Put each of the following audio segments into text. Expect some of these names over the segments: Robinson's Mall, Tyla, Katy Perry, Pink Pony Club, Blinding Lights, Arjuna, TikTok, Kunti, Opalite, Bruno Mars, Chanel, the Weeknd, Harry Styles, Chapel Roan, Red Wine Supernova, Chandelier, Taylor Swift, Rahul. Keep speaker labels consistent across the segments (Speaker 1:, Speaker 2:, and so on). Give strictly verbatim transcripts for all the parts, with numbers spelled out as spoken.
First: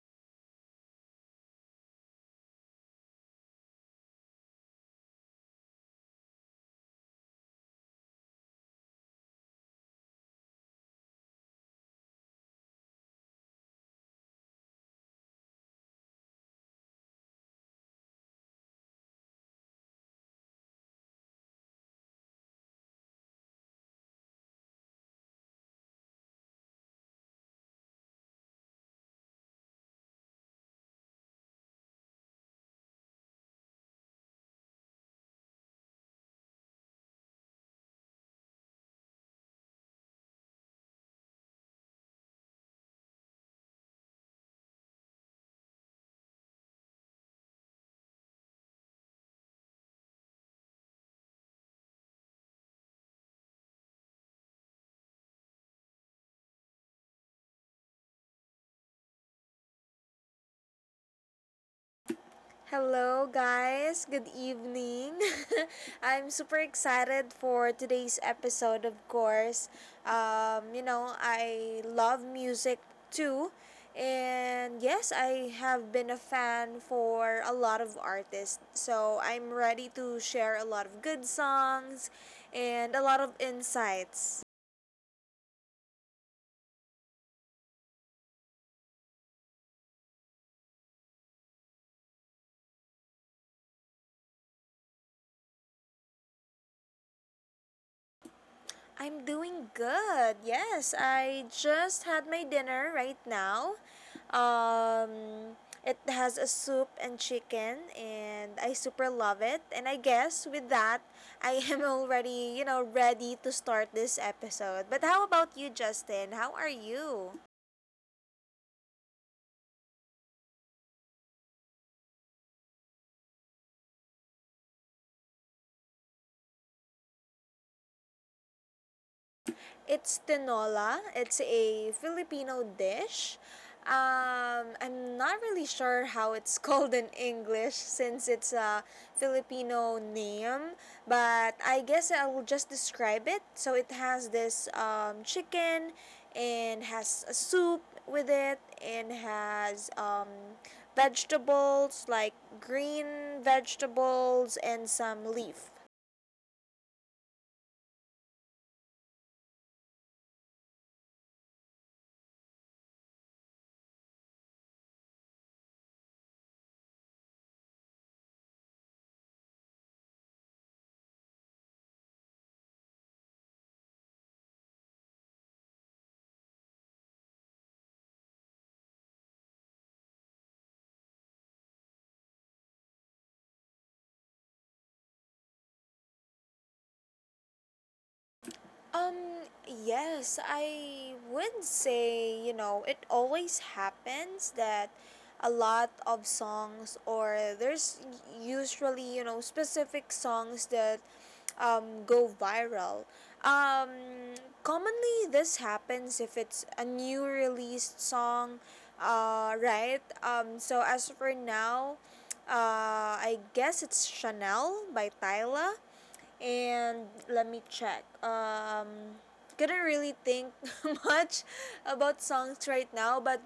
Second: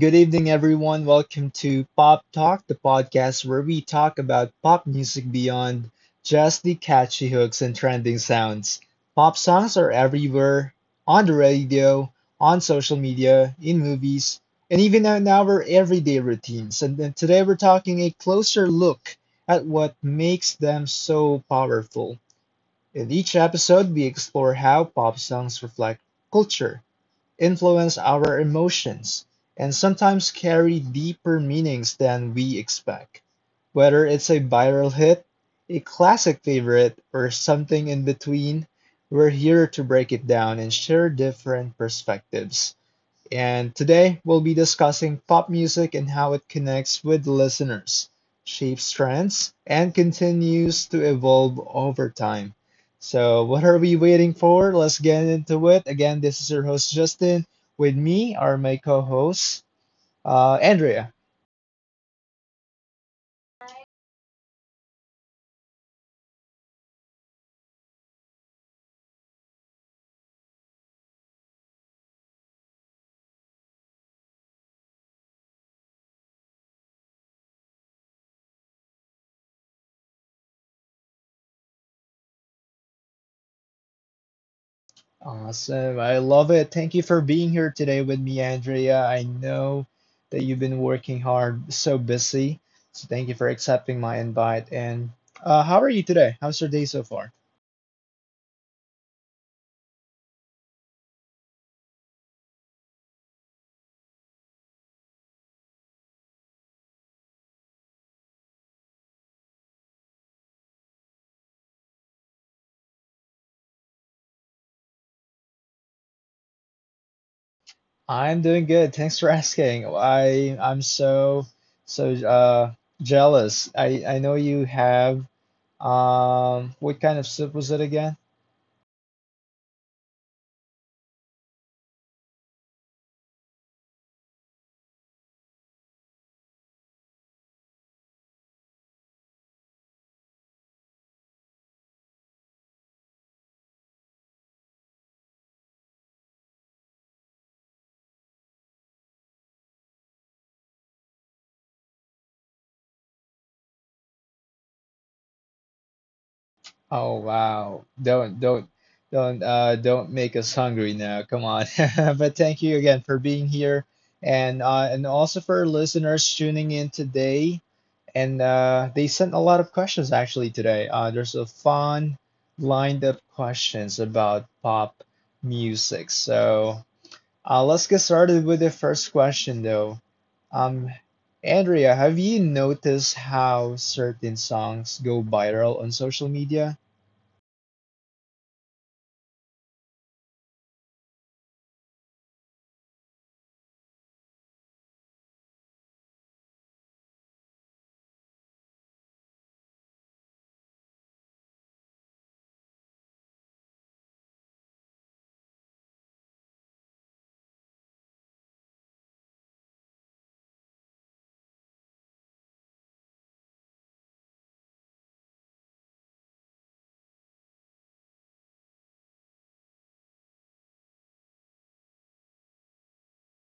Speaker 1: good evening, everyone. Welcome to Pop Talk, the podcast where we talk about pop music beyond just the catchy hooks and trending sounds. Pop songs are everywhere on the radio, on social media, in movies, and even in our everyday routines. And then today we're talking a closer look at what makes them so powerful. In each episode, we explore how pop songs reflect culture, influence our emotions, and sometimes carry deeper meanings than we expect. Whether it's a viral hit, a classic favorite, or something in between, we're here to break it down and share different perspectives. And today we'll be discussing pop music and how it connects with listeners, shapes trends, and continues to evolve over time. So, what are we waiting for? Let's get into it. Again, this is your host, Justin. With me are my co hosts, uh, Andrea.
Speaker 2: Hello, guys. Good evening. I'm super excited for today's episode, of course. Um, you know, I love music too. And yes, I have been a fan for a lot of artists. So I'm ready to share a lot of good songs and a lot of insights.
Speaker 1: Awesome. I love it. Thank you for being here today with me, Andrea. I know that you've been working hard, so busy. So, thank you for accepting my invite. And uh, how are you today? How's your day so far?
Speaker 2: I'm doing good. Yes, I just had my dinner right now. Um, it has a soup and chicken, and I super love it. And I guess with that, I am already, you know, ready to start this episode. But how about you, Justin? How are you?
Speaker 1: I'm doing good. Thanks for asking. I I'm so so uh jealous. I I know you have um what kind of soup was it again?
Speaker 2: It's tinola. It's a Filipino dish. Um, I'm not really sure how it's called in English since it's a Filipino name, but I guess I will just describe it. So it has this um, chicken and has a soup with it and has um, vegetables like green vegetables and some leaf.
Speaker 1: Oh wow. Don't don't don't uh don't make us hungry now. Come on. But thank you again for being here and uh and also for our listeners tuning in today. And uh they sent a lot of questions actually today. Uh there's a fun lined up questions about pop music. So Uh, let's get started with the first question, though. Um, Andrea, have you noticed how certain songs go viral on social media?
Speaker 2: Um, yes, I would say, you know, it always happens that a lot of songs or there's usually, you know, specific songs that um, go viral. Um, Commonly, this happens if it's a new released song, uh, right? Um, so as for now, uh, I guess it's Chanel by Tyla, and let me check. Um, couldn't really think much about songs right now, but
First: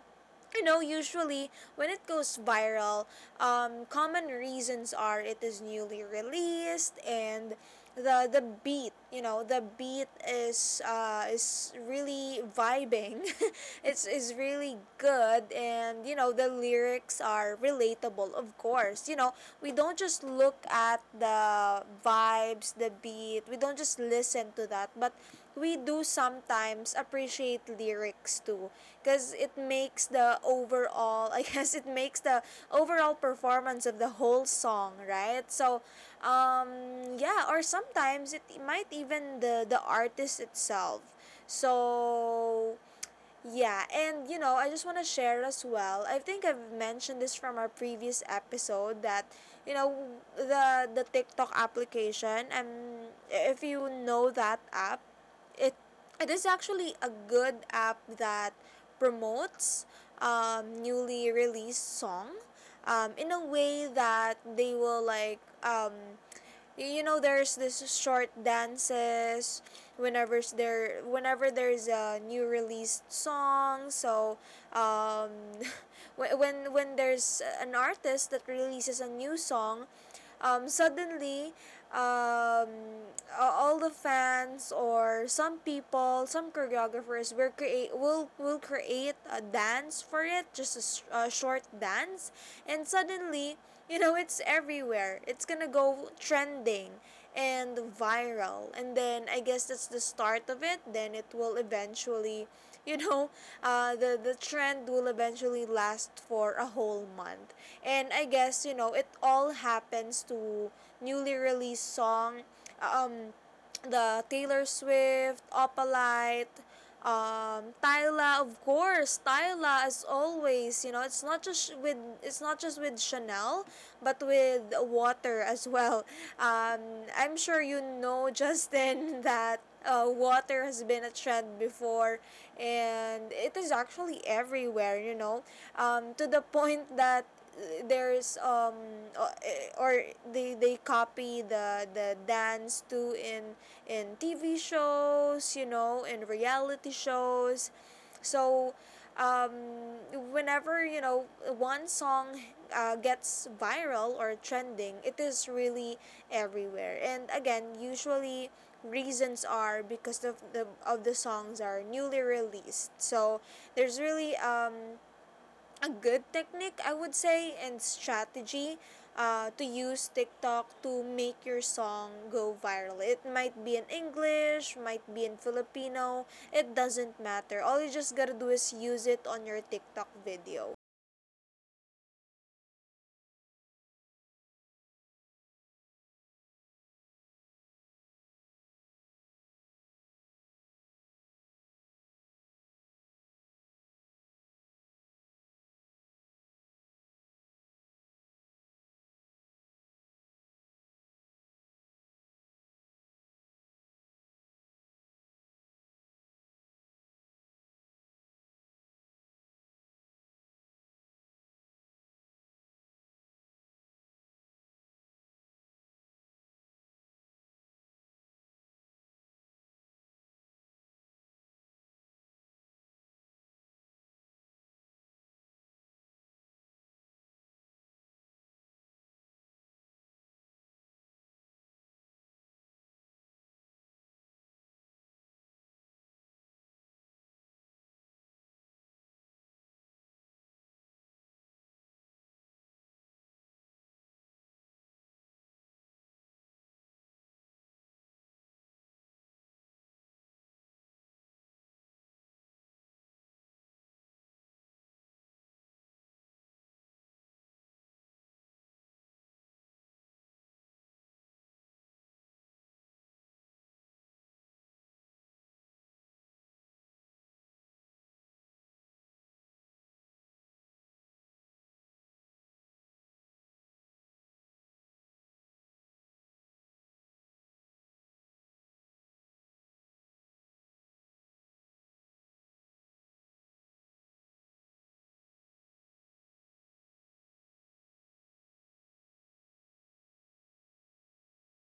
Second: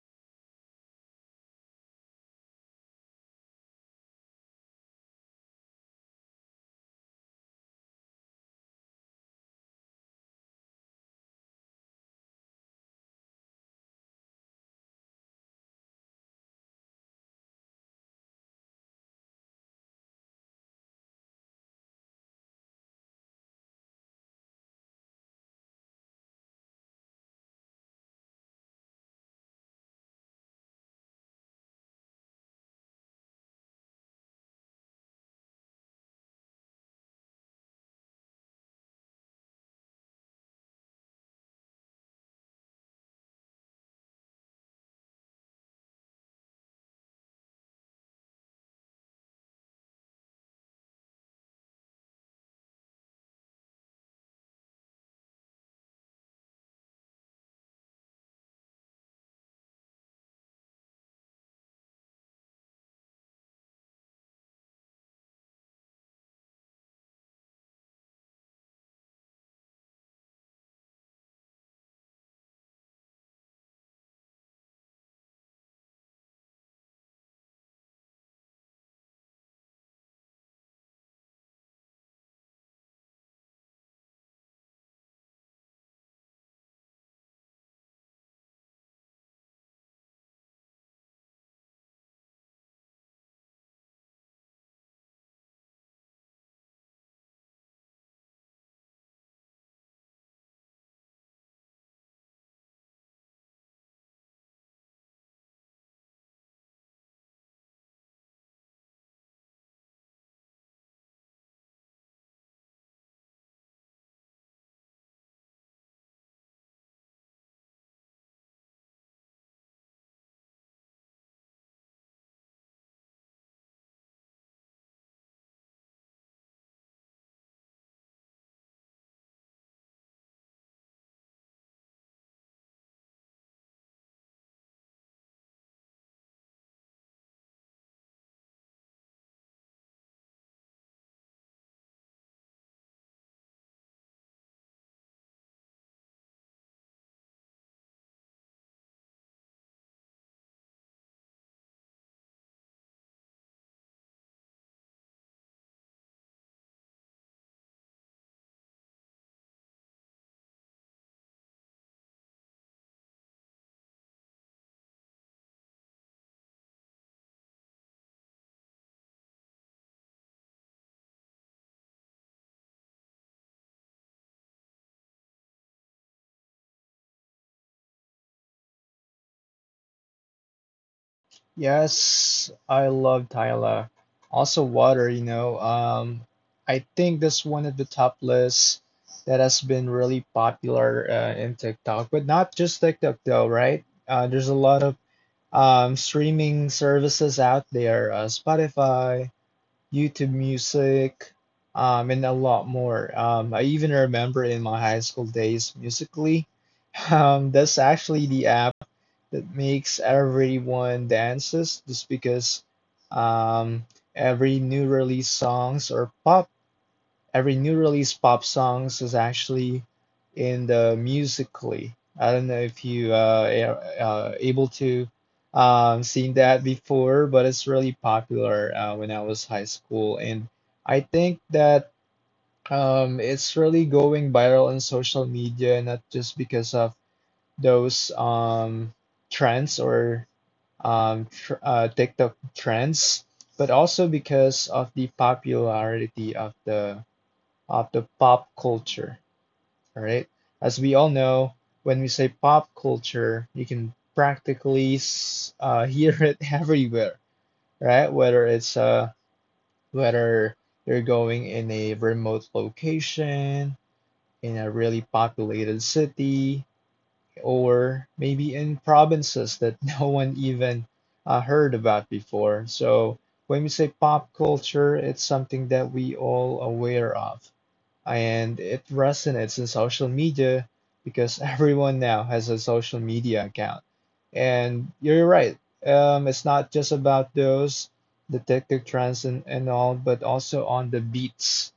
Speaker 2: you know, usually when it goes viral, um, common reasons are it is newly released and the the beat, you know, the beat is uh, is really vibing. It's is really good, and you know the lyrics are relatable, of course. You know, we don't just look at the vibes, the beat. We don't just listen to that, but we do sometimes appreciate lyrics too because it makes the overall I guess it makes the overall performance of the whole song, right? so um yeah, or sometimes it might even the the artist itself. So yeah, and you know, I just want to share as well. I think I've mentioned this from our previous episode that you know the the TikTok application. Um, if you know that app, it it is actually a good app that promotes um, newly released song um, in a way that they will like um, you know there's this short dances whenever there whenever there's a new released song. so um when when when there's an artist that releases a new song, um suddenly, um all the fans or some people, some choreographers will create will will create a dance for it, just a a short dance, and suddenly you know it's everywhere, it's gonna go trending and viral, and then I guess that's the start of it. Then it will eventually, you know, uh, the the trend will eventually last for a whole month. And I guess you know it all happens to newly released song. um the Taylor Swift, Opalite, um, Tyla, of course, Tyla as always. You know, it's not just with it's not just with Chanel, but with Water as well. Um, I'm sure you know Justin that uh, Water has been a trend before, and it is actually everywhere. You know, um, to the point that there's um o- eh, or they they copy the the dance too in in T V shows, you know, in reality shows. So um Whenever, you know, one song uh, gets viral or trending, it is really everywhere. And again, usually reasons are because of the of the songs are newly released. So there's really um a good technique, I would say, and strategy uh, to use TikTok to make your song go viral. It might be in English, might be in Filipino, it doesn't matter. All you just gotta do is use it on your TikTok video.
Speaker 1: Yes, I love Tyla. Also, Water, you know. Um, I think that's one of the top lists that has been really popular uh, in TikTok, but not just TikTok, though, right? Uh, there's a lot of um, streaming services out there, uh, Spotify, YouTube Music, um, and a lot more. Um, I even remember in my high school days, Musically. Um, that's actually the app that makes everyone dances just because um, every new release songs are pop every new release pop songs is actually in the musically. I don't know if you uh, are uh, able to um, seen that before, but it's really popular uh, when I was high school, and I think that um, it's really going viral on social media, not just because of those um, trends or um, tr uh, TikTok trends, but also because of the popularity of the of the pop culture. All right. As we all know, when we say pop culture, you can practically uh, hear it everywhere, right? Whether it's uh, whether you're going in a remote location, in a really populated city, or maybe in provinces that no one even uh, heard about before. So when we say pop culture, it's something that we all aware of and it resonates in social media because everyone now has a social media account. And you're right. Um, it's not just about those, the TikTok trends and, and all, but also on the beats.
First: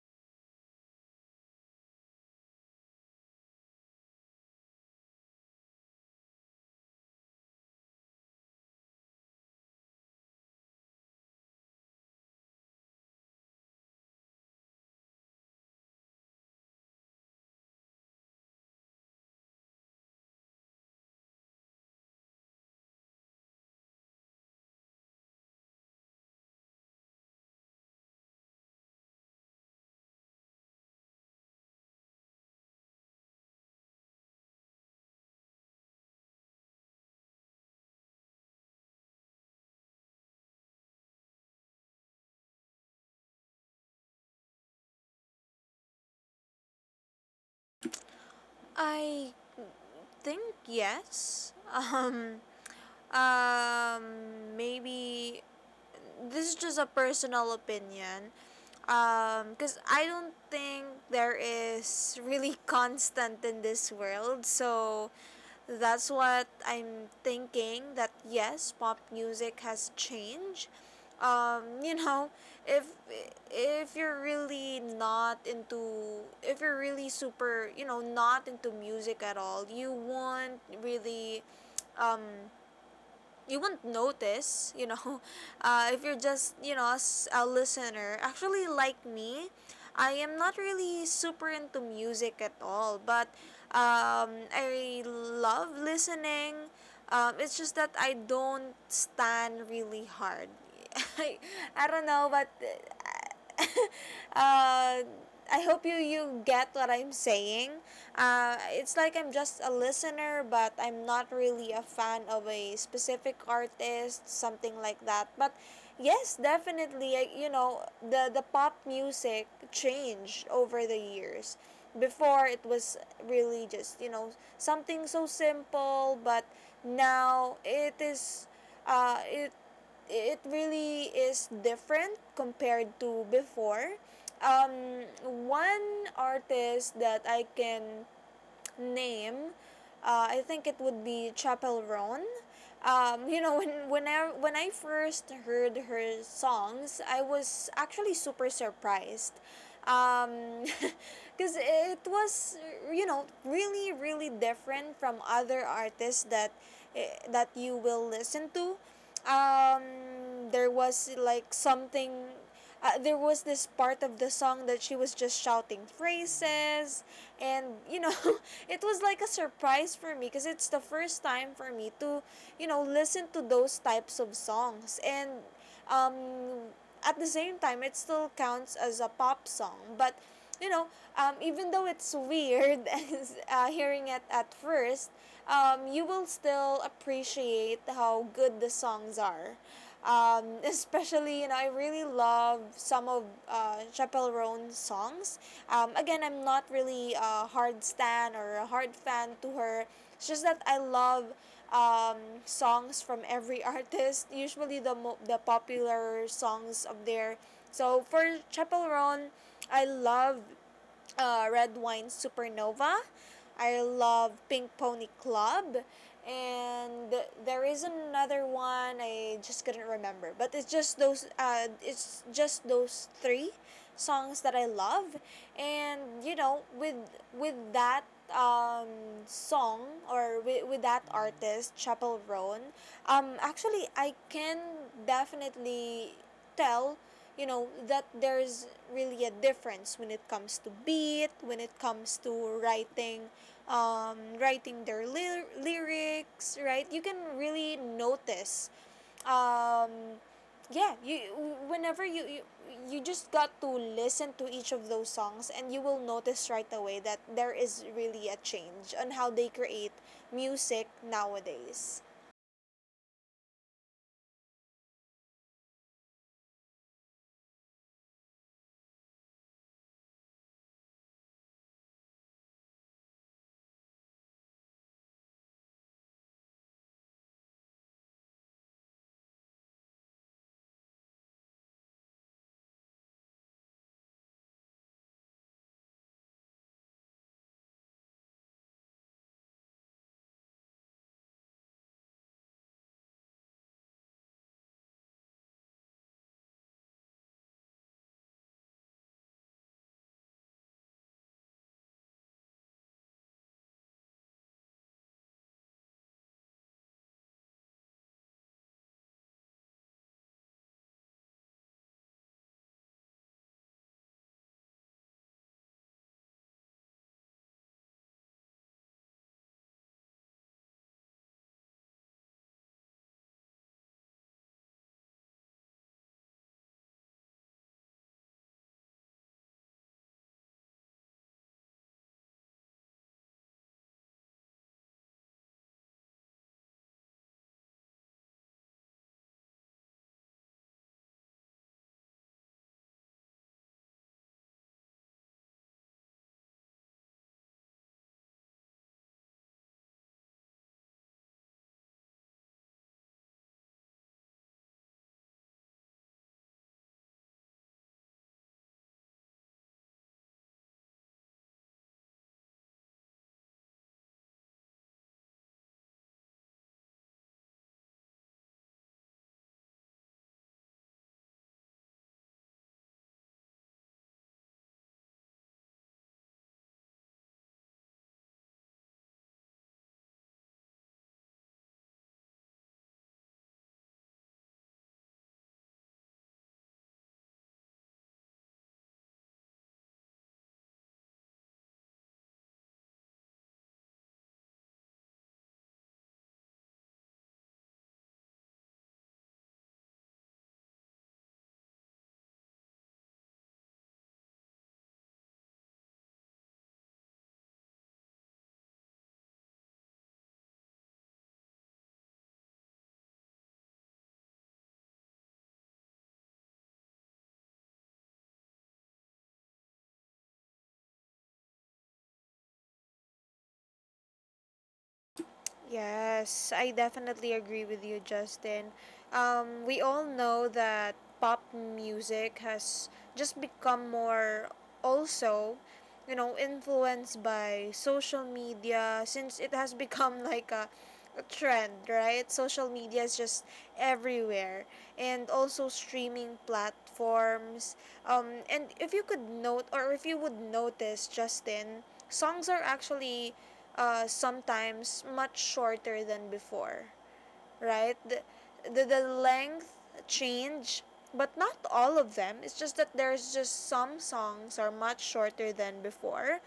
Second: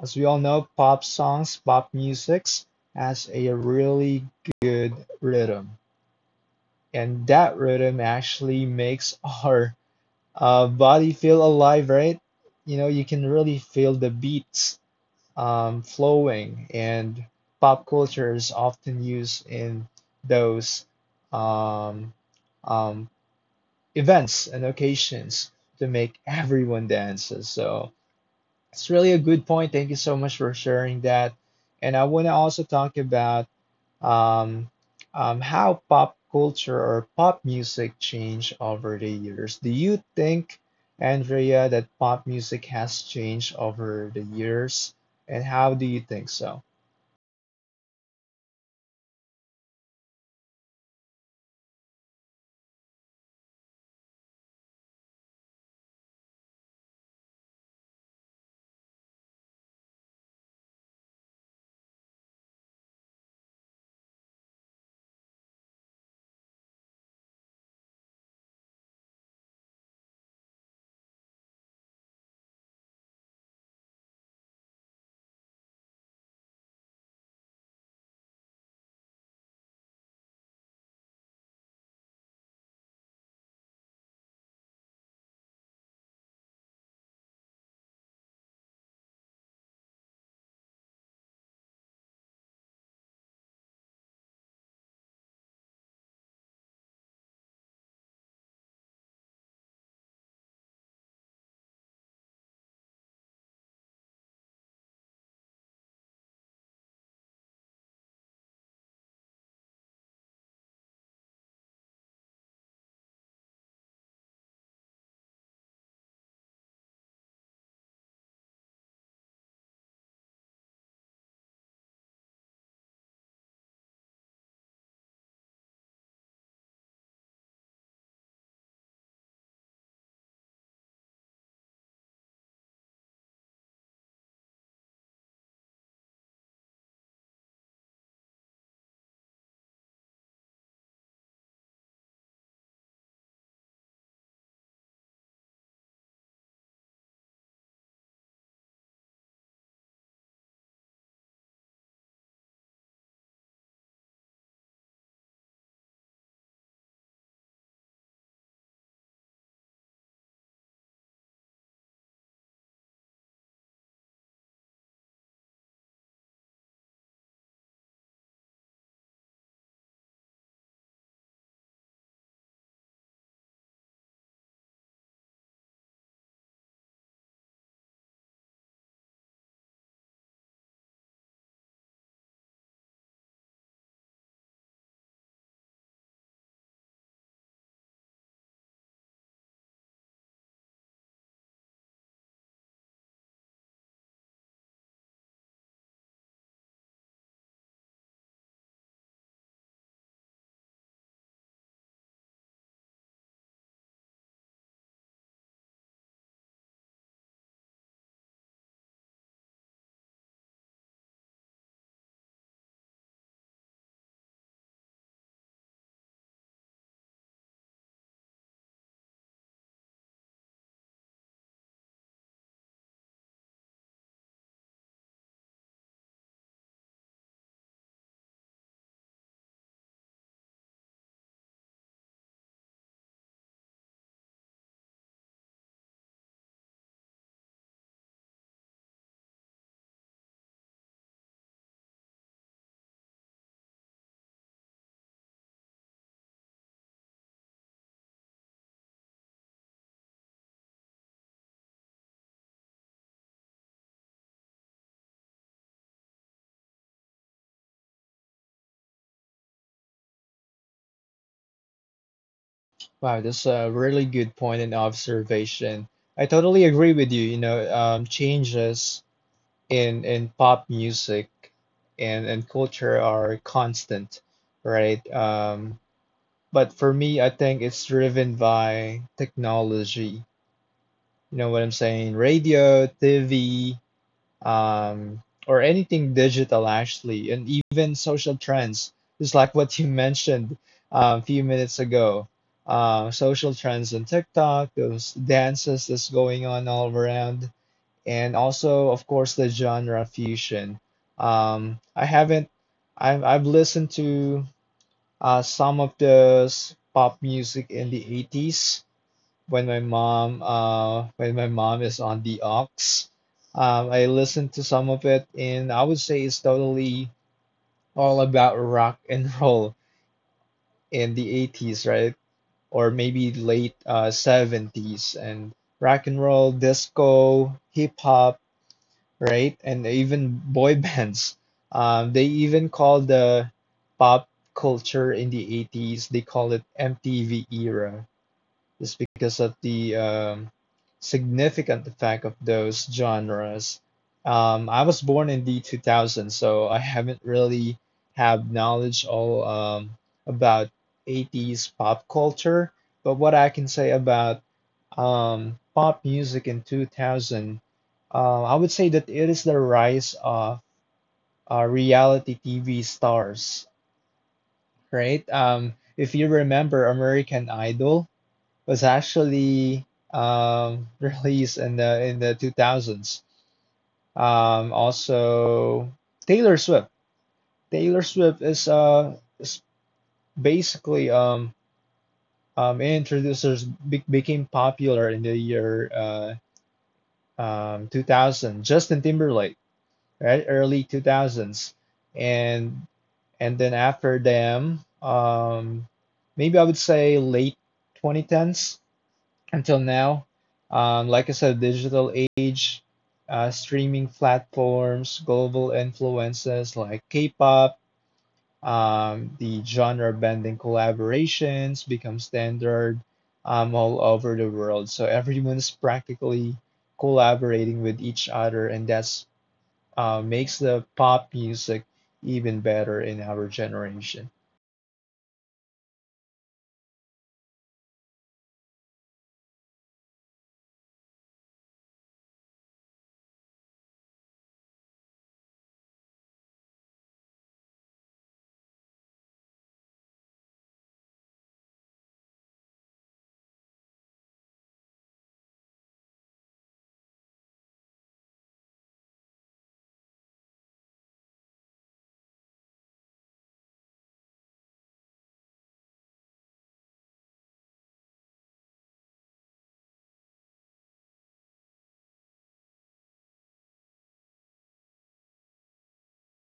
Speaker 1: As we all know, pop songs, pop musics has a really good rhythm. And that rhythm actually makes our uh, body feel alive, right? You know, you can really feel the beats um, flowing, and pop culture is often used in those um, um, events and occasions to make everyone dance. So it's really a good point. Thank you so much for sharing that. And I want to also talk about um, um, how pop culture or pop music changed over the years. Do you think, Andrea, that pop music has changed over the years? And how do you think so?
Speaker 2: I think yes. Um, um, Maybe this is just a personal opinion. Because um, I don't think there is really constant in this world. So that's what I'm thinking, that yes, pop music has changed. Um, you know, if if you're really not into if you're really super, you know, not into music at all, you won't really um you won't notice, you know, uh, if you're just, you know, a listener. Actually, like me, I am not really super into music at all, but um, I love listening. Um, it's just that I don't stand really hard. I, I don't know, but uh, uh, I hope you you get what I'm saying. Uh, it's like I'm just a listener, but I'm not really a fan of a specific artist, something like that. But yes, definitely, I, you know, the the pop music changed over the years. Before it was really just you know something so simple, but now it is, uh, it it really is different compared to before. Um, One artist that I can name, uh, I think it would be Chapel Roan. Um, you know, when when I when I first heard her songs, I was actually super surprised, because it was you know really really different from other artists that eh, that you will listen to. Um, there was like something uh, there was this part of the song that she was just shouting phrases, and you know it was like a surprise for me because it's the first time for me to you know listen to those types of songs. And um at the same time it still counts as a pop song, but you know, um, even though it's weird as, uh, hearing it at first, um, you will still appreciate how good the songs are, um, especially, you know, I really love some of uh, Chappell Roan's songs. Um, again, I'm not really a hard stan or a hard fan to her. It's just that I love um, songs from every artist, usually the, mo- the popular songs of their. So for Chappell Roan, I love uh, Red Wine Supernova. I love Pink Pony Club. And there is another one I just couldn't remember, but it's just those uh, it's just those three songs that I love. And you know with with that um, song or with, with that artist Chapel Roan, um, actually I can definitely tell you know that there's really a difference when it comes to beat, when it comes to writing, um, writing their ly- lyrics, right? You can really notice, um, yeah, you whenever you, you you just got to listen to each of those songs and you will notice right away that there is really a change on how they create music nowadays.
Speaker 1: Wow, that's a really good point and observation. I totally agree with you. You know, um, changes in in pop music and and culture are constant, right? Um, but for me, I think it's driven by technology. You know what I'm saying? Radio, T V, um, or anything digital actually, and even social trends, just like what you mentioned uh, a few minutes ago. Uh, social trends on TikTok, those dances that's going on all around, and also, of course, the genre fusion. Um, I haven't, I've, I've listened to uh, some of the pop music in the eighties when my mom uh when my mom is on the aux. Um, I listen to some of it, and I would say it's totally all about rock and roll in the eighties, right? Or maybe late uh, seventies, and rock and roll, disco, hip hop, right? And even boy bands. Um, they even call the pop culture in the eighties, they call it M T V era, is because of the um, significant effect of those genres. Um, I was born in the two thousands, so I haven't really have knowledge all um, about eighties pop culture. But what I can say about um, pop music in two thousand, uh, I would say that it is the rise of uh, reality T V stars, right? Um, if you remember American Idol, was actually um, released in the in the two thousands. Um, also, Taylor Swift. Taylor Swift is uh is basically um um introducers be- became popular in the year uh um two thousand. Justin Timberlake, right, early two thousands, and and then after them, um, maybe I would say late twenty tens, until now. Um, like I said, digital age, uh, streaming platforms, global influences like K-pop, um, the genre-bending collaborations become standard um, all over the world. So everyone's practically collaborating with each other, and that's uh, makes the pop music even better in our generation.
Speaker 2: Yes, I definitely agree with you, Justin. Um, we all know that pop music has just become more also, you know, influenced by social media since it has become like a trend, right? Social media is just everywhere, and also streaming platforms. Um, and if you could note, or if you would notice, Justin, songs are actually uh, sometimes much shorter than before, right? The, the, the length change, but not all of them. It's just that there's just some songs are much shorter than before.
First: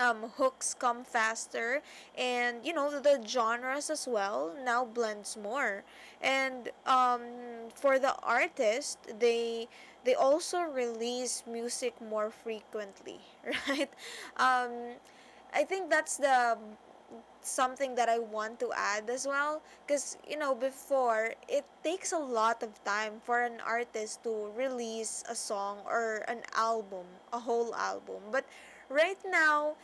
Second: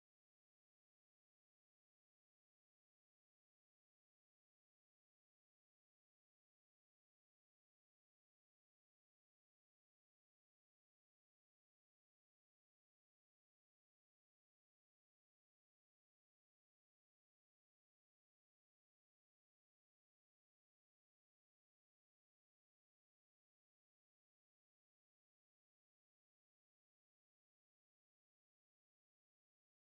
Speaker 2: um, Hooks come faster, and you know the genres as well now blends more, and um, for the artist, they they also release music more frequently. Right? um, I think that's the something that I want to add as well, because you know before it takes a lot of time for an artist to release a song or an album, a whole album. But right now,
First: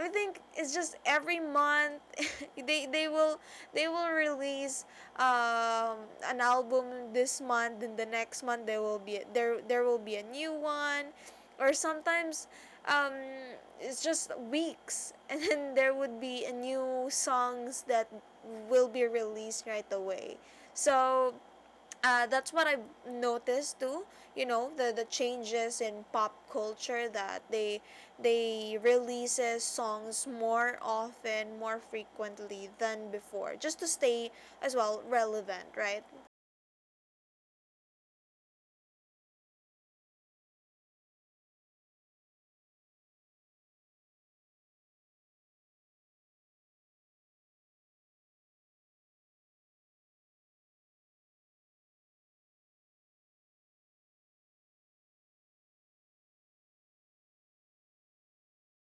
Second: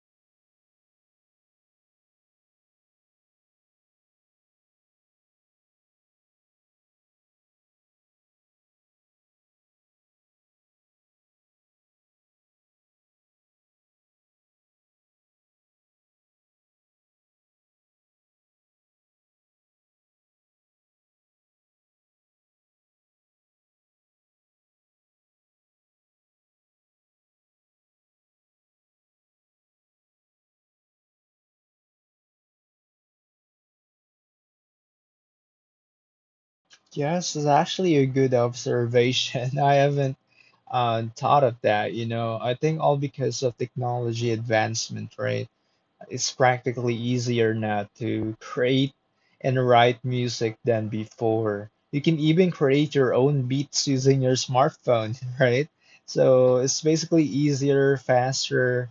Speaker 2: I think it's just every month they they will they will release um, an album this month, and the next month there will be there there will be a new one, or sometimes um, it's just weeks, and then there would be a new songs that will be released right away. So uh, that's what I noticed too. You know the the changes in pop culture, that they they releases songs more often, more frequently than before, just to stay as well relevant, right?
Speaker 1: Yes, it's actually a good observation. I haven't uh, thought of that, you know. I think all because of technology advancement, right? It's practically easier now to create and write music than before. You can even create your own beats using your smartphone, right? So it's basically easier, faster,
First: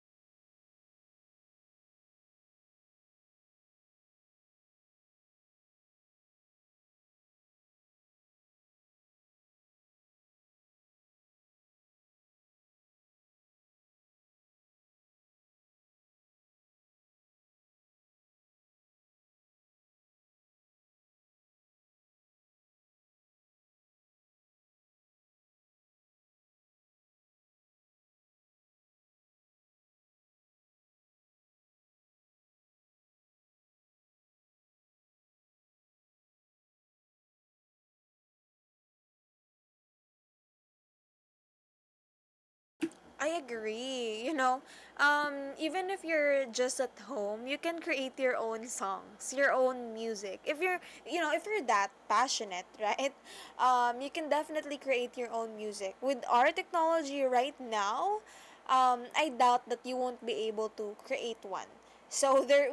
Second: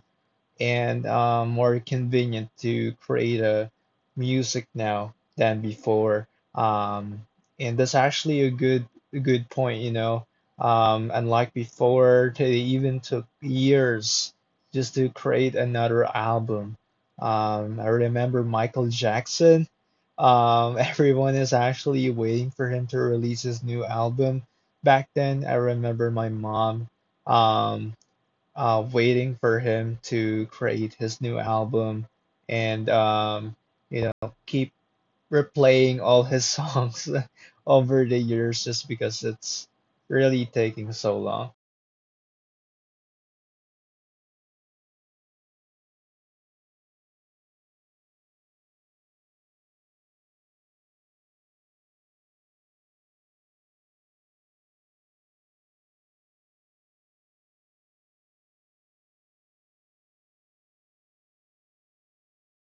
Speaker 1: and um, more convenient to create a music now than before. Um, and that's actually a good a good point, you know. Um, unlike before, they even took years just to create another album. Um, I remember Michael Jackson. Um, everyone is actually waiting for him to release his new album. Back then, I remember my mom. Um, uh, waiting for him to create his new album and um, you know keep replaying all his songs over the years just because it's really taking so long.
Speaker 2: I agree. You know, um, even if you're just at home, you can create your own songs, your own music. If you're, you know, if you're that passionate, right? Um, you can definitely create your own music. With our technology right now, um, I doubt that you won't be able to create one. So there,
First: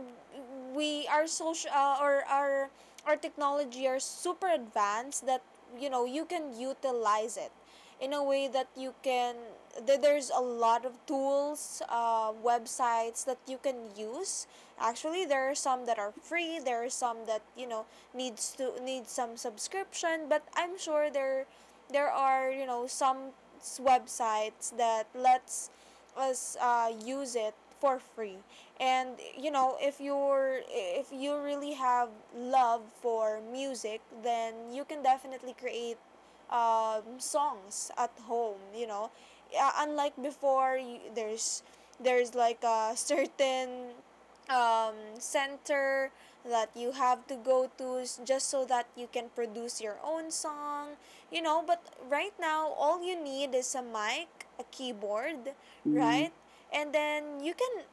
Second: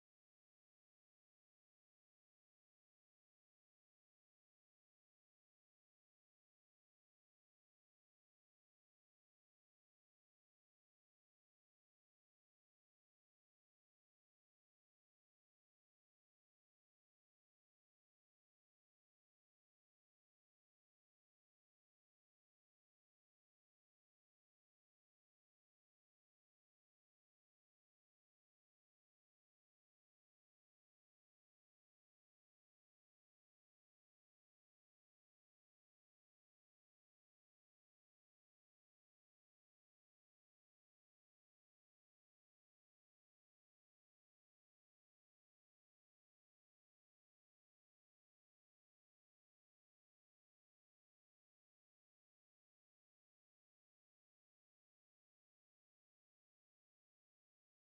Speaker 2: we our social uh, or our our technology are super advanced that you know you can utilize it in a way that you can that there's a lot of tools uh, websites that you can use. Actually there are some that are free, there are some that you know needs to need some subscription, but I'm sure there there are you know some websites that lets us uh, use it for free. And you know if you're if you really have love for music, then you can definitely create um, songs at home you know Uh, unlike before, y- there's there's like a certain um, center that you have to go to s- just so that you can produce your own song, you know. But right now all you need is a mic, a keyboard. Mm-hmm. Right, and then you can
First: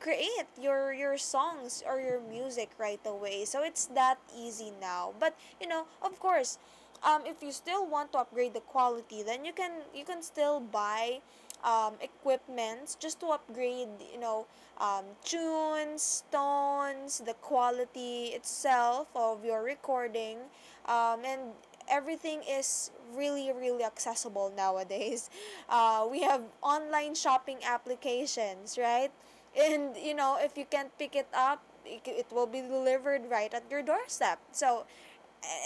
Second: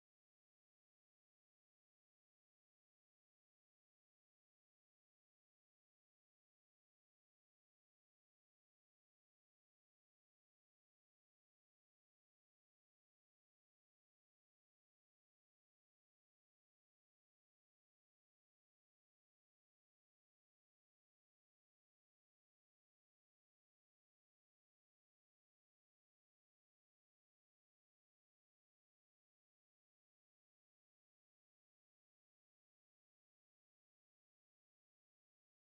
Speaker 2: create your your songs or your music right away. So it's that easy now. But you know, of course, um, if you still want to upgrade the quality, then you can you can still buy um, equipments just to upgrade, you know um, tunes tones, the quality itself of your recording. Um, and everything is really, really accessible nowadays. Uh, we have online shopping applications, right? And you know if you can't pick it up, it it will be delivered right at your doorstep. So,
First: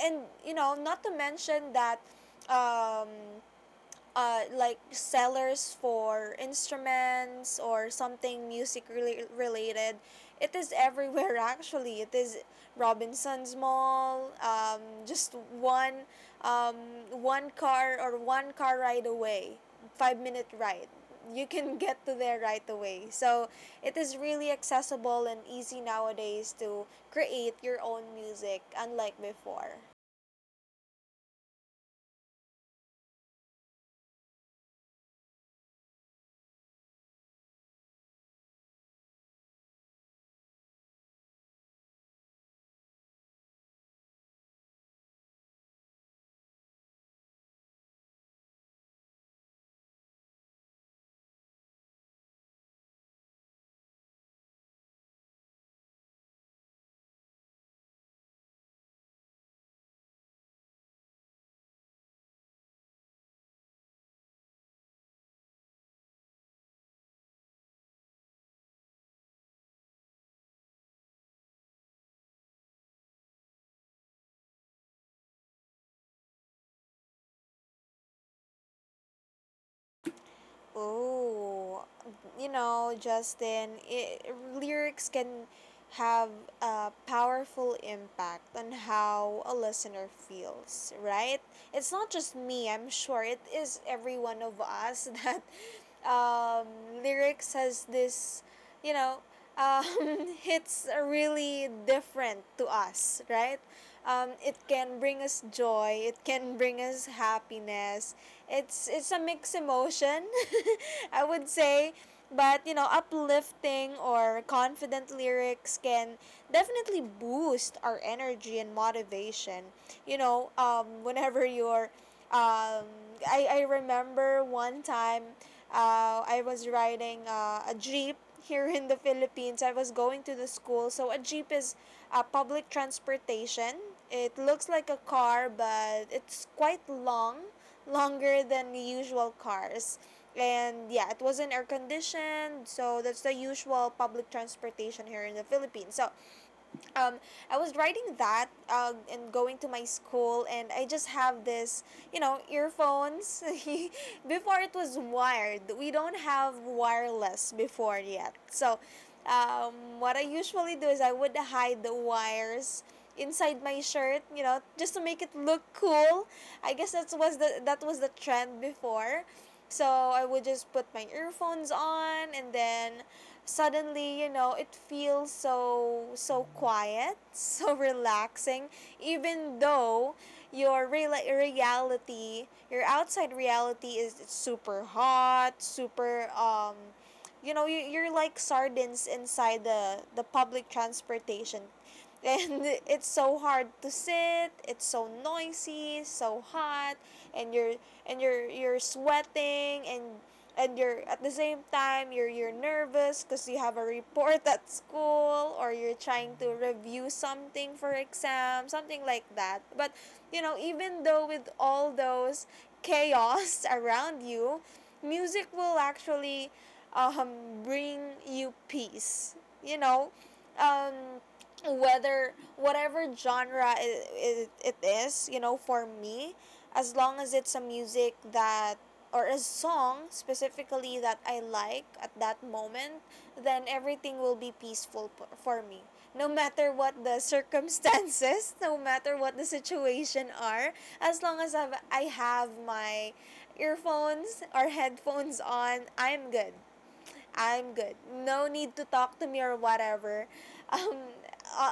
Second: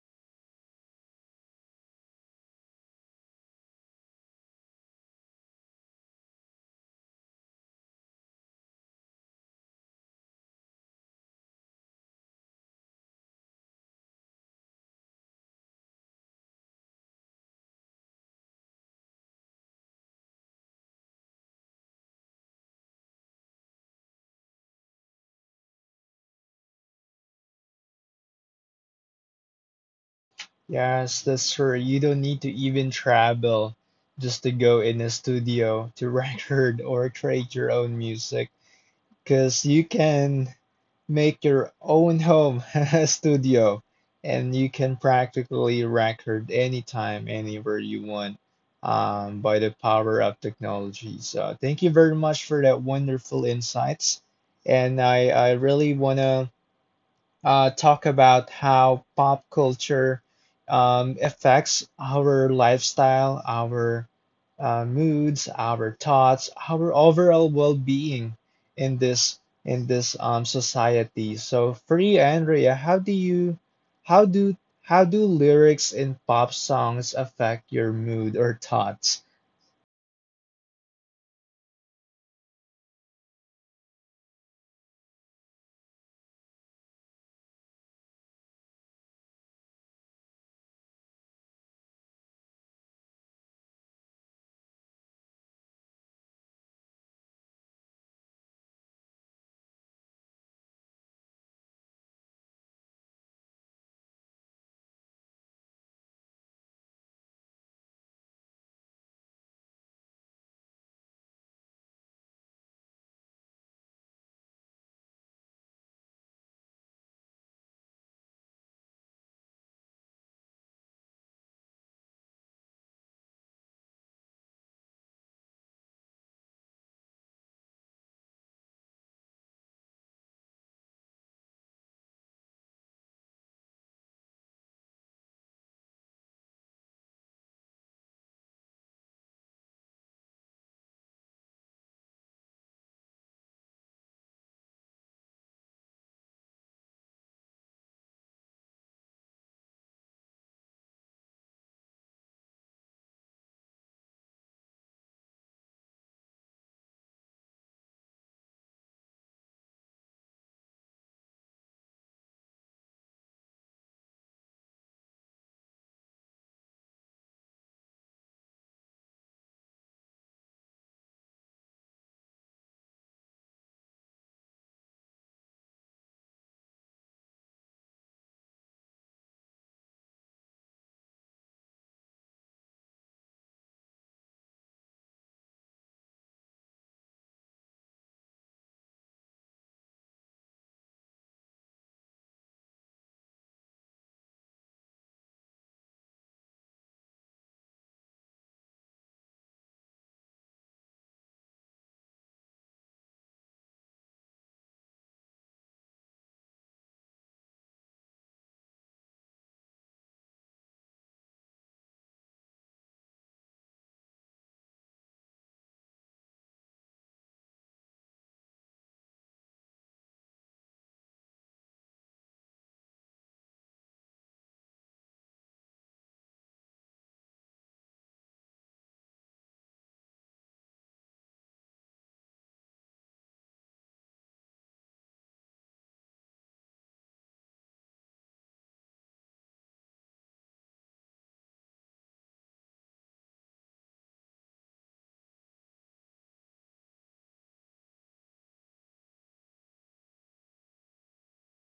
Speaker 2: and you know not to mention that um, uh, like sellers for instruments or something music rela- related. It is everywhere actually. It is Robinson's Mall. Um, just one um, one car or one car ride away, five minute ride. You can get to there right away. So it is really accessible and easy nowadays to create your own music, unlike before.
Speaker 1: Yes, that's true. You don't need to even travel just to go in a studio to record or create your own music because you can make your own home studio and you can practically record anytime, anywhere you want um, by the power of technology. So thank you very much for that wonderful insights. And I, I really want to uh, talk about how pop culture um, affects our lifestyle, our uh, moods, our thoughts, our overall well-being in this in this um, society. So, free Andrea, how do you how do how do lyrics in pop songs affect your mood or thoughts?
Speaker 2: Oh, you know, Justin, It lyrics can have a powerful impact on how a listener feels, right? It's not just me, I'm sure it is every one of us that um, lyrics has this, you know, um, it's really different to us, right? Um, it can bring us joy. It can bring us happiness. It's it's a mixed emotion, I would say. But you know, uplifting or confident lyrics can definitely boost our energy and motivation. You know, um, whenever you're, um, I I remember one time, uh, I was riding uh, a jeep here in the Philippines. I was going to the school. So a jeep is a uh, public transportation. It looks like a car, but it's quite long, longer than the usual cars. And yeah, it wasn't air conditioned, so that's the usual public transportation here in the Philippines. So um, I was riding that uh, and going to my school, and I just have this, you know, earphones. Before it was wired, we don't have wireless before yet. So, um, what I usually do is I would hide the wires inside my shirt, you know, just to make it look cool. I guess that was the that was the trend before. So I would just put my earphones on and then suddenly, you know, it feels so so quiet, so relaxing, even though your real- reality, your outside reality is super hot, super um you know, you, you're like sardines inside the the public transportation. And it's so hard to sit, it's so noisy, so hot, and you're and you're you're sweating, and and you're at the same time, you're you're nervous because you have a report at school, or you're trying to review something for exam, something like that. But you know, even though with all those chaos around you, music will actually um, bring you peace. You know, um, whether whatever genre it, it, it is, you know, for me, as long as it's a music that or a song specifically that I like at that moment, then everything will be peaceful, p- for me, no matter what the circumstances, no matter what the situation are. As long as I've, I have my earphones or headphones on, i'm good I'm good. No need to talk to me or whatever. Um,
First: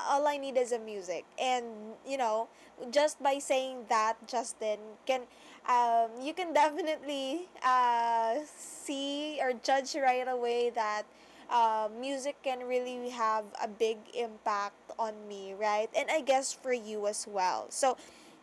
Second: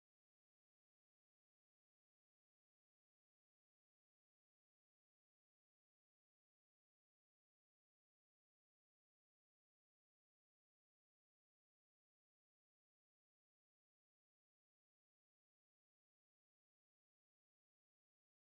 Speaker 2: all I need is a music. And you know, just by saying that, Justin can, um, you can definitely uh, see or judge right away that uh, music can really have a big impact on me, right? And I guess for you as well. So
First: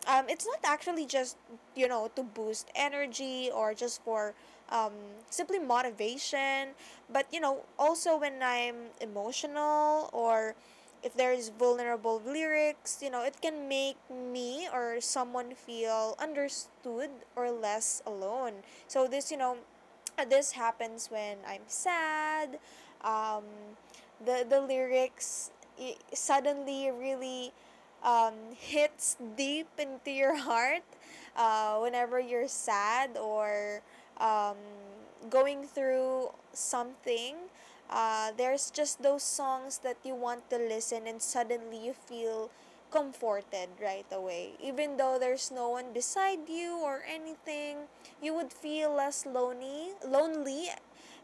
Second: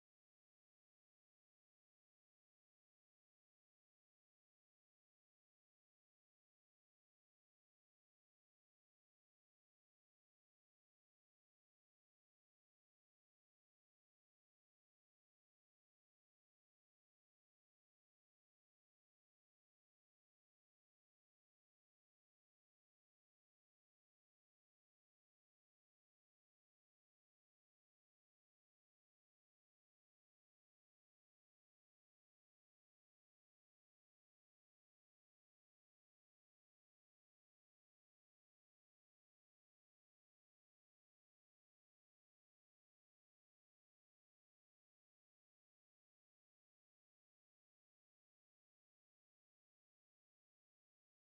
Speaker 2: um, it's not actually just you know to boost energy or just for um, simply motivation, but you know, also when I'm emotional, or if there is vulnerable lyrics, you know, it can make me or someone feel understood or less alone. So this you know this happens when I'm sad. um, the the lyrics i- suddenly really um, hits deep into your heart uh, whenever you're sad or um, going through something. Uh, there's just those songs that you want to listen, and suddenly you feel comforted right away. Even though there's no one beside you or anything, you would feel less lonely, lonely,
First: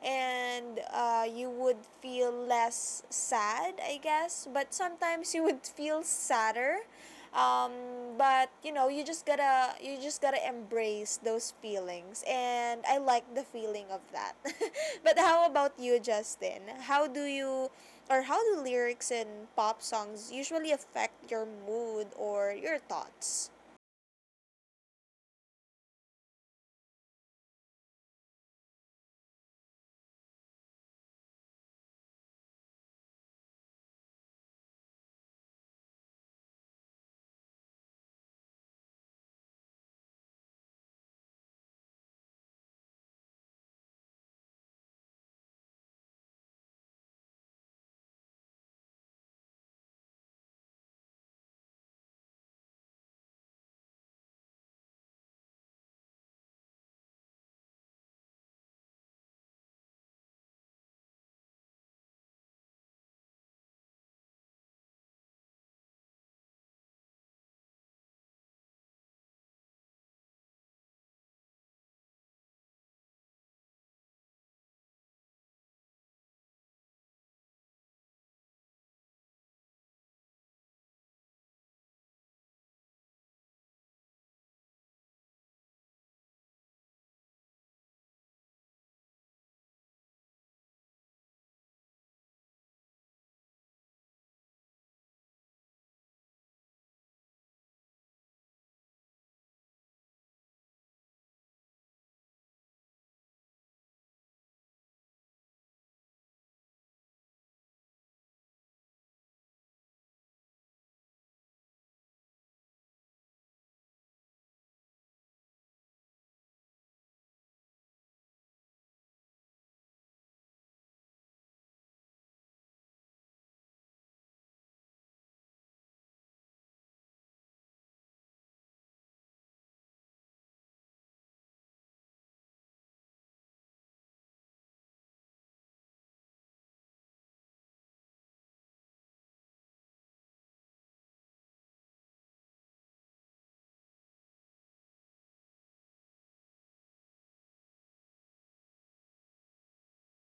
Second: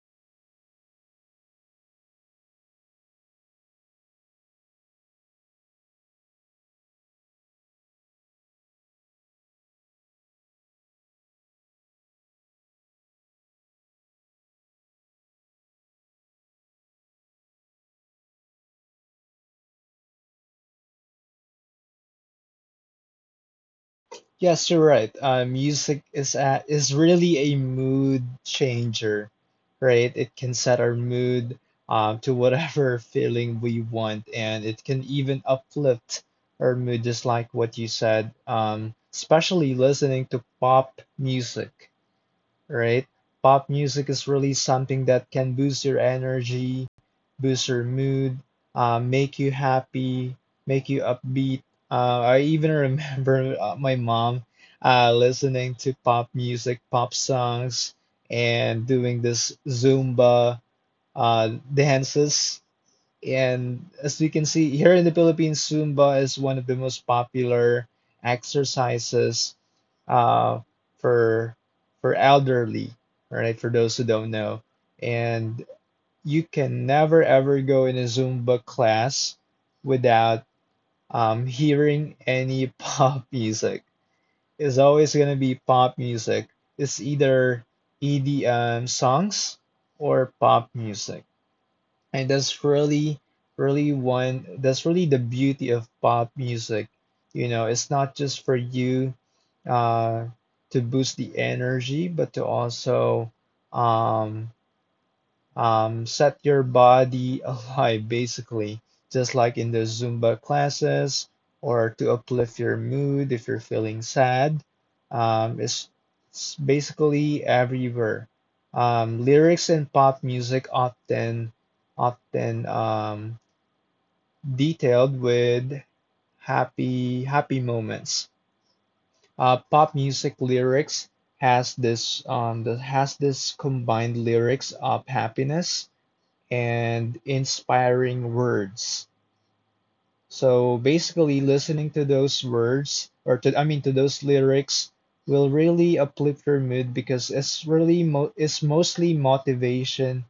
Speaker 2: and uh, you would feel less sad, I guess. But sometimes you would feel sadder. Um, but you know, you just gotta you just gotta embrace those feelings, and I like the feeling of that. But how about you, Justin? How do you, or how do lyrics in pop songs usually affect your mood or your thoughts?
Speaker 1: Yes, you're right. Uh, music is a, is really a mood changer, right? It can set our mood um, to whatever feeling we want, and it can even uplift our mood, just like what you said. Um, especially listening to pop music, right? Pop music is really something that can boost your energy, boost your mood, uh, make you happy, make you upbeat. Uh, I even remember uh, my mom uh, listening to pop music, pop songs, and doing this Zumba uh, dances. And as we can see here in the Philippines, Zumba is one of the most popular exercises uh, for for elderly, right? For those who don't know, and you can never ever go in a Zumba class without um, hearing any pop music. It's always gonna be pop music. It's either E D M songs or pop music. And that's really, really one, that's really the beauty of pop music. You know, it's not just for you uh, to boost the energy, but to also um, um, set your body alive, basically just like in the zumba classes, or to uplift your mood if you're feeling sad. um, it's, it's basically everywhere. Um, lyrics in pop music often often um, detailed with happy happy moments. Uh, pop music lyrics has this um, the, has this combined lyrics of happiness and inspiring words. So basically, listening to those words or to I mean to those lyrics will really uplift your mood because it's really mo- it's mostly motivation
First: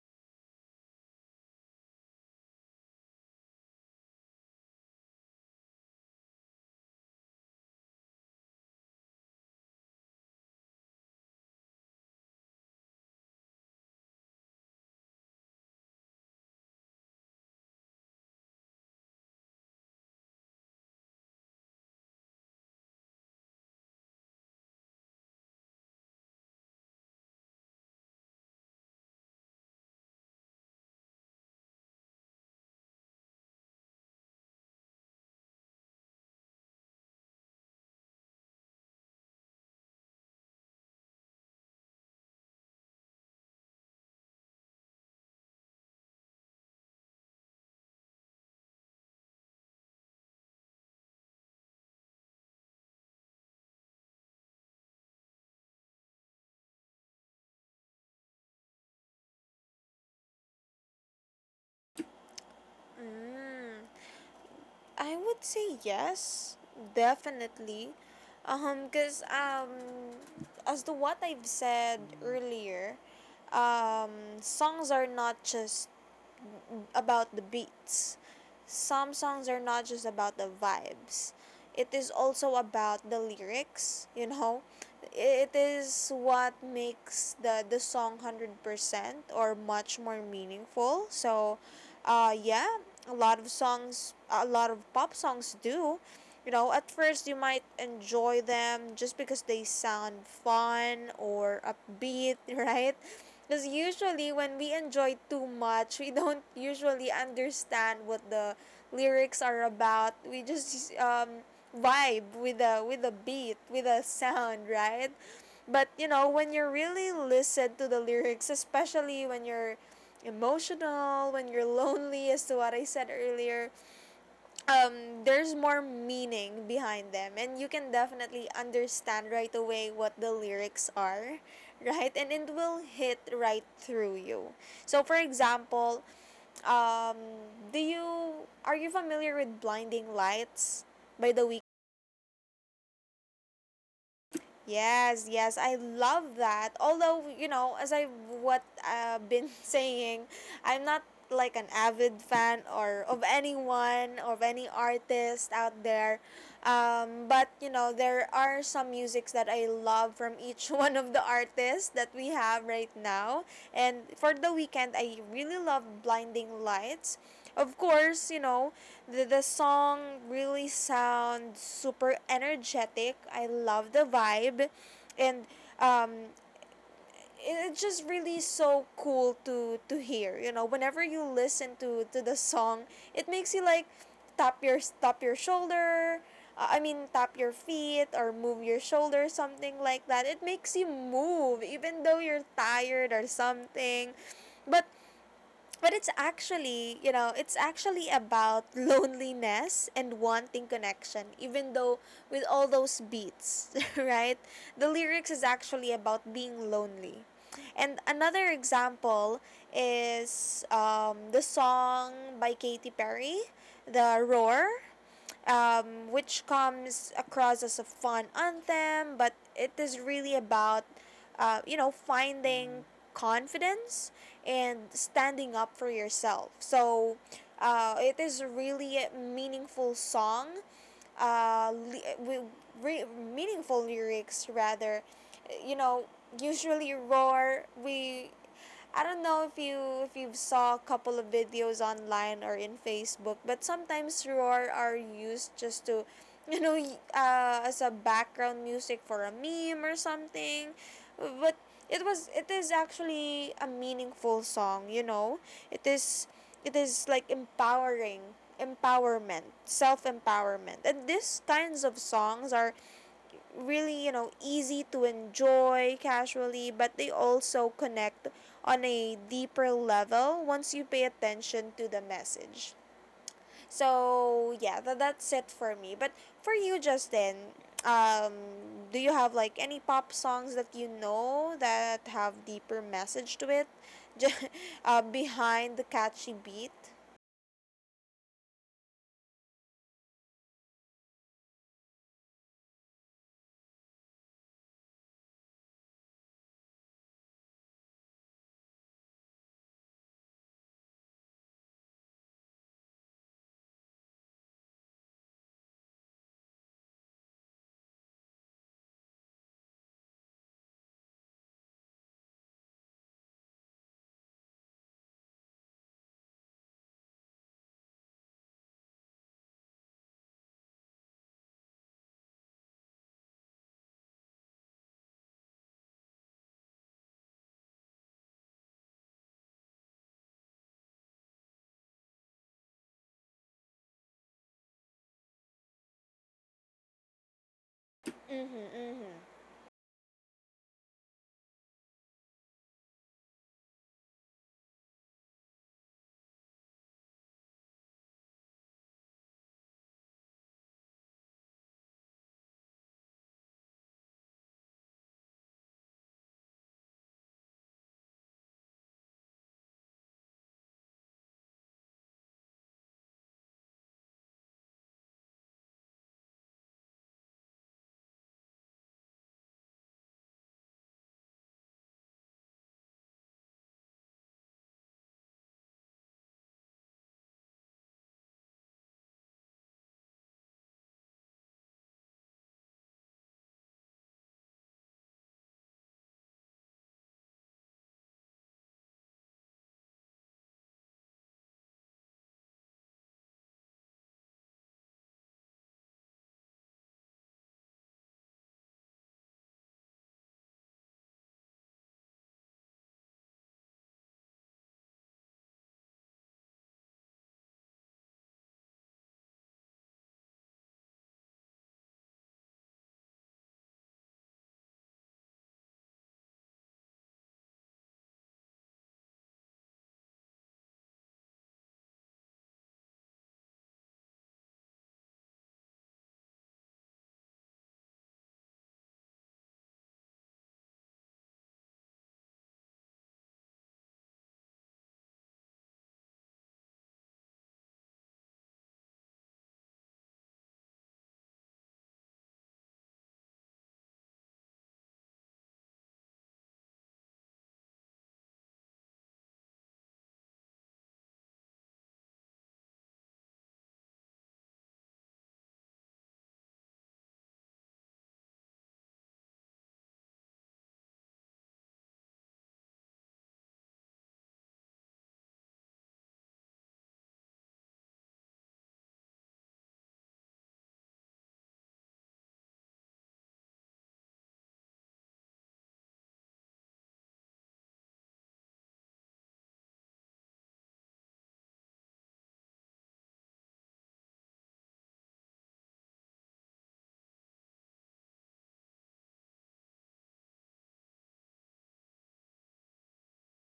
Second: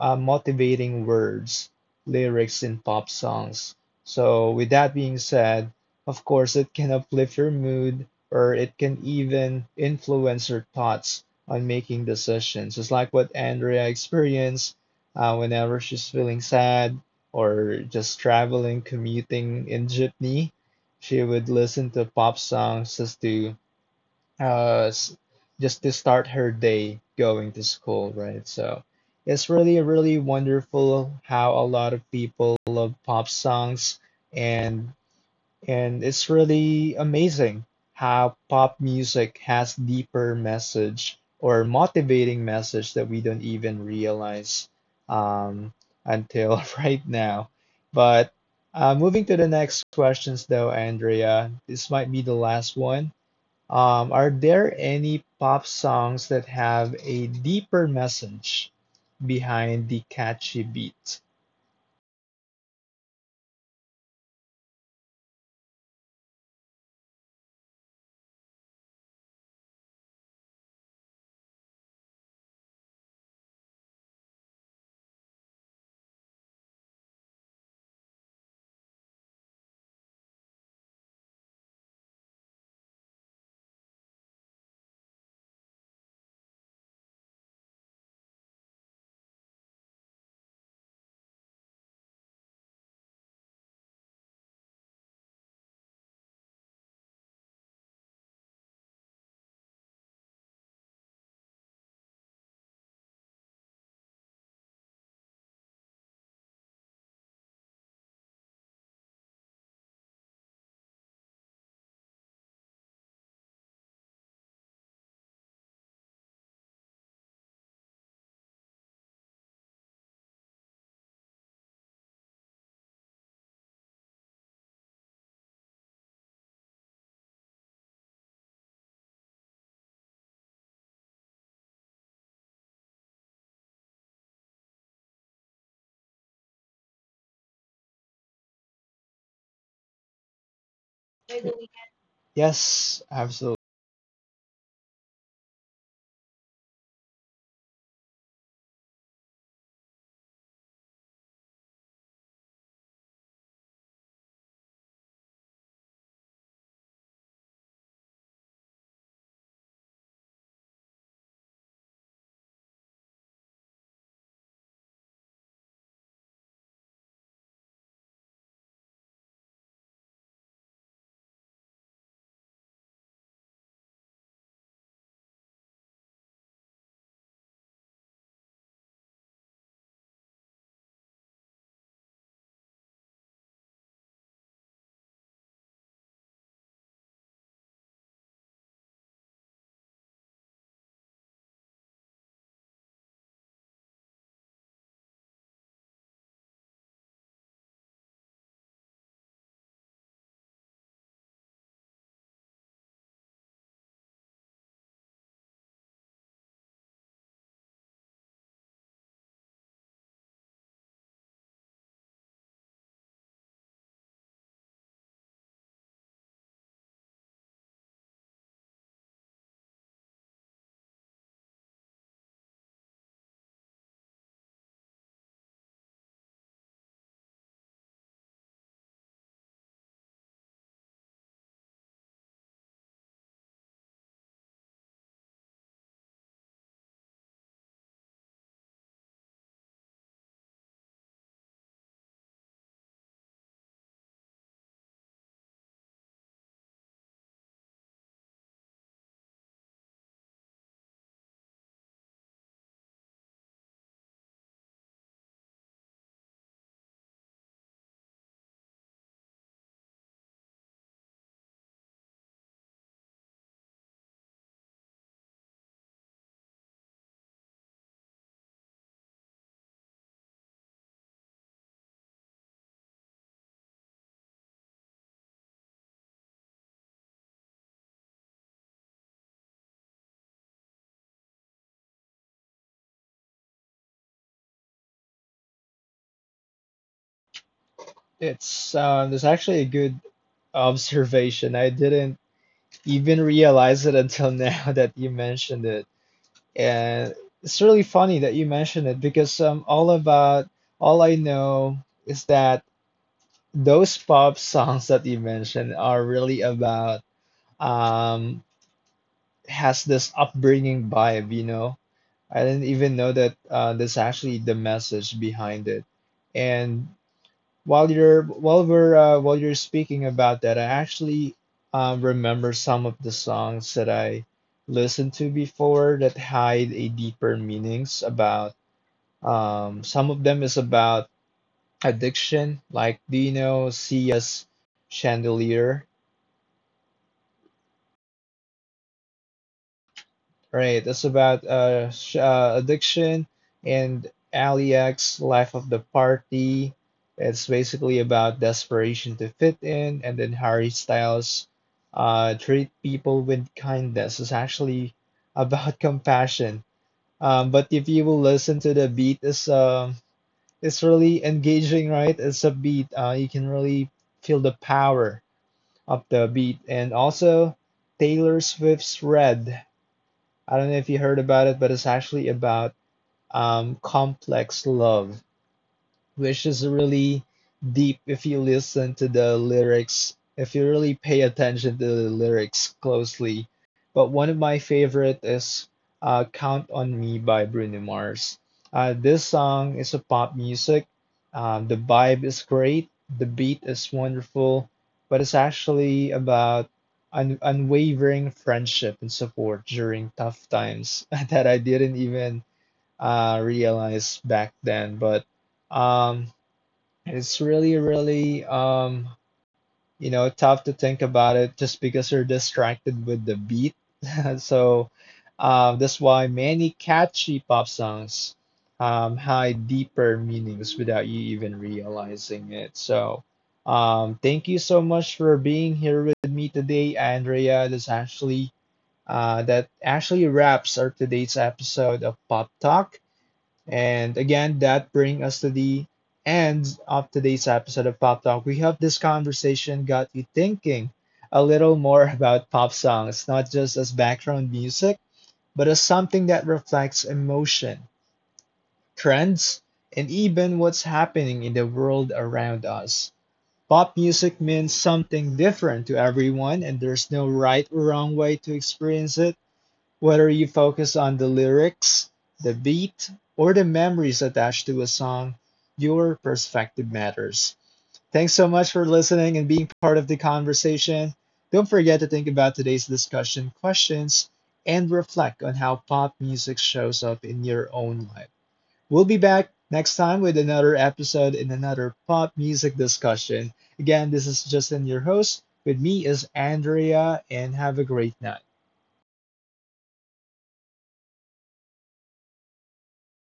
Speaker 1: uh, motivating words, lyrics in pop songs. So, with that being said, of course, it can uplift your mood or it can even influence your thoughts on making decisions. It's like what Andrea experienced uh, whenever she's feeling sad or just traveling, commuting in jeepney. She would listen to pop songs just to uh, s- just to start her day going to school, right? So it's really, really wonderful how a lot of people love pop songs and and it's really amazing how pop music has deeper message or motivating message that we don't even realize um, until right now. But uh, moving to the next questions though, Andrea, this might be the last one. Um, are there any pop songs that have a deeper message behind the catchy beat?
Speaker 2: Mm. I would say yes, definitely. Um, because um, as to what I've said earlier, um, songs are not just about the beats. Some songs are not just about the vibes. It is also about the lyrics, you know. It is what makes the the song one hundred percent or much more meaningful. So, uh, yeah, a lot of songs, a lot of pop songs do. You know, at first you might enjoy them just because they sound fun or upbeat, right? Because usually when we enjoy too much, we don't usually understand what the lyrics are about. We just um, vibe with the with the beat, with the sound, right? But you know, when you really listen to the lyrics, especially when you're emotional, when you're lonely, as to what I said earlier, um, there's more meaning behind them, and you can definitely understand right away what the lyrics are, right, and it will hit right through you. So for example, um, do you are you familiar with Blinding Lights by the Weeknd?
Speaker 1: Yes, absolutely.
Speaker 2: Yes, yes, I love that. Although, you know, as I what I've been saying, I'm not like an avid fan or of anyone of any artist out there. Um, but you know, there are some musics that I love from each one of the artists that we have right now. And for the Weekend, I really love Blinding Lights, of course. You know, the, the song really sounds super energetic. I love the vibe, and um it- it's just really so cool to to hear. You know, whenever you listen to to the song, it makes you like tap your tap your shoulder, uh, I mean tap your feet or move your shoulder, something like that. It makes you move even though you're tired or something. But but it's actually, you know, it's actually about loneliness and wanting connection. Even though with all those beats, right, the lyrics is actually about being lonely. And another example is um, the song by Katy Perry, the Roar, um, which comes across as a fun anthem, but it is really about, uh, you know, finding confidence and standing up for yourself. So, uh, it is really a meaningful song, uh, li- with re- meaningful lyrics rather. You know, usually Roar we I don't know if you if you saw a couple of videos online or in Facebook, but sometimes Roar are used just to, you know, y- uh, as a background music for a meme or something. But it was it is actually a meaningful song. You know, it is it is like empowering empowerment, self-empowerment, and these kinds of songs are really, you know, easy to enjoy casually, but they also connect on a deeper level once you pay attention to the message. So, yeah, tha that's it for me. But for you, Justin, um, do you have like any pop songs that you know that have deeper message to it? Ju- uh, Behind the catchy beat?
Speaker 1: It's um, there's actually a good observation. I didn't even realize it until now that you mentioned it. And it's really funny that you mentioned it because um, all about all I know is that those pop songs that you mentioned are really about um, has this upbringing vibe, you know. I didn't even know that uh, that's actually the message behind it. And while you're while we're uh, while you're speaking about that, I actually um, remember some of the songs that I listened to before that hide a deeper meanings about. Um, some of them is about addiction, like do you know Sia's Chandelier?
Speaker 2: Mm-hmm, mm-hmm.
Speaker 1: Right. It's about uh, sh- uh addiction and Aliak's life of the party. It's basically about desperation to fit in, and then Harry Styles uh treat people with kindness. It's actually about compassion. Um, but if you will listen to the beat, it's um it's really engaging, right? It's a beat. Uh, you can really feel the power of the beat, and also Taylor Swift's Red. I don't know if you heard about it, but it's actually about um, complex love which is really deep if you listen to the lyrics, if you really pay attention to the lyrics closely. But one of my favorite is uh, Count on Me by Bruno Mars. Uh, this song is a pop music. Um, the vibe is great, the beat is wonderful, but it's actually about un- unwavering friendship and support during tough times that I didn't even uh, realize back then. But um, it's really, really, um, you know, tough to think about it just because you're distracted with the beat. So, uh, that's why many catchy pop songs um, hide deeper meanings without you even realizing it. So, um, thank you so much for being here with me today, Andrea. That's actually uh, that actually wraps our today's episode of Pop Talk. And again, that brings us to the end of today's episode of Pop Talk. We hope this conversation got you thinking a little more about pop songs, not just as background music, but as something that reflects emotion, trends, and even what's happening in the world around us. Pop music means something different to everyone, and there's no right or wrong way to experience it. Whether you focus on the lyrics, the beat, or the memories attached to a song, your perspective matters. Thanks so much for listening and being part of the conversation. Don't forget to think about today's discussion questions and reflect on how pop music shows up in your own life. We'll be back next time with another episode and another pop music discussion. Again, this is Justin, your host. With me is Andrea, and have a great night.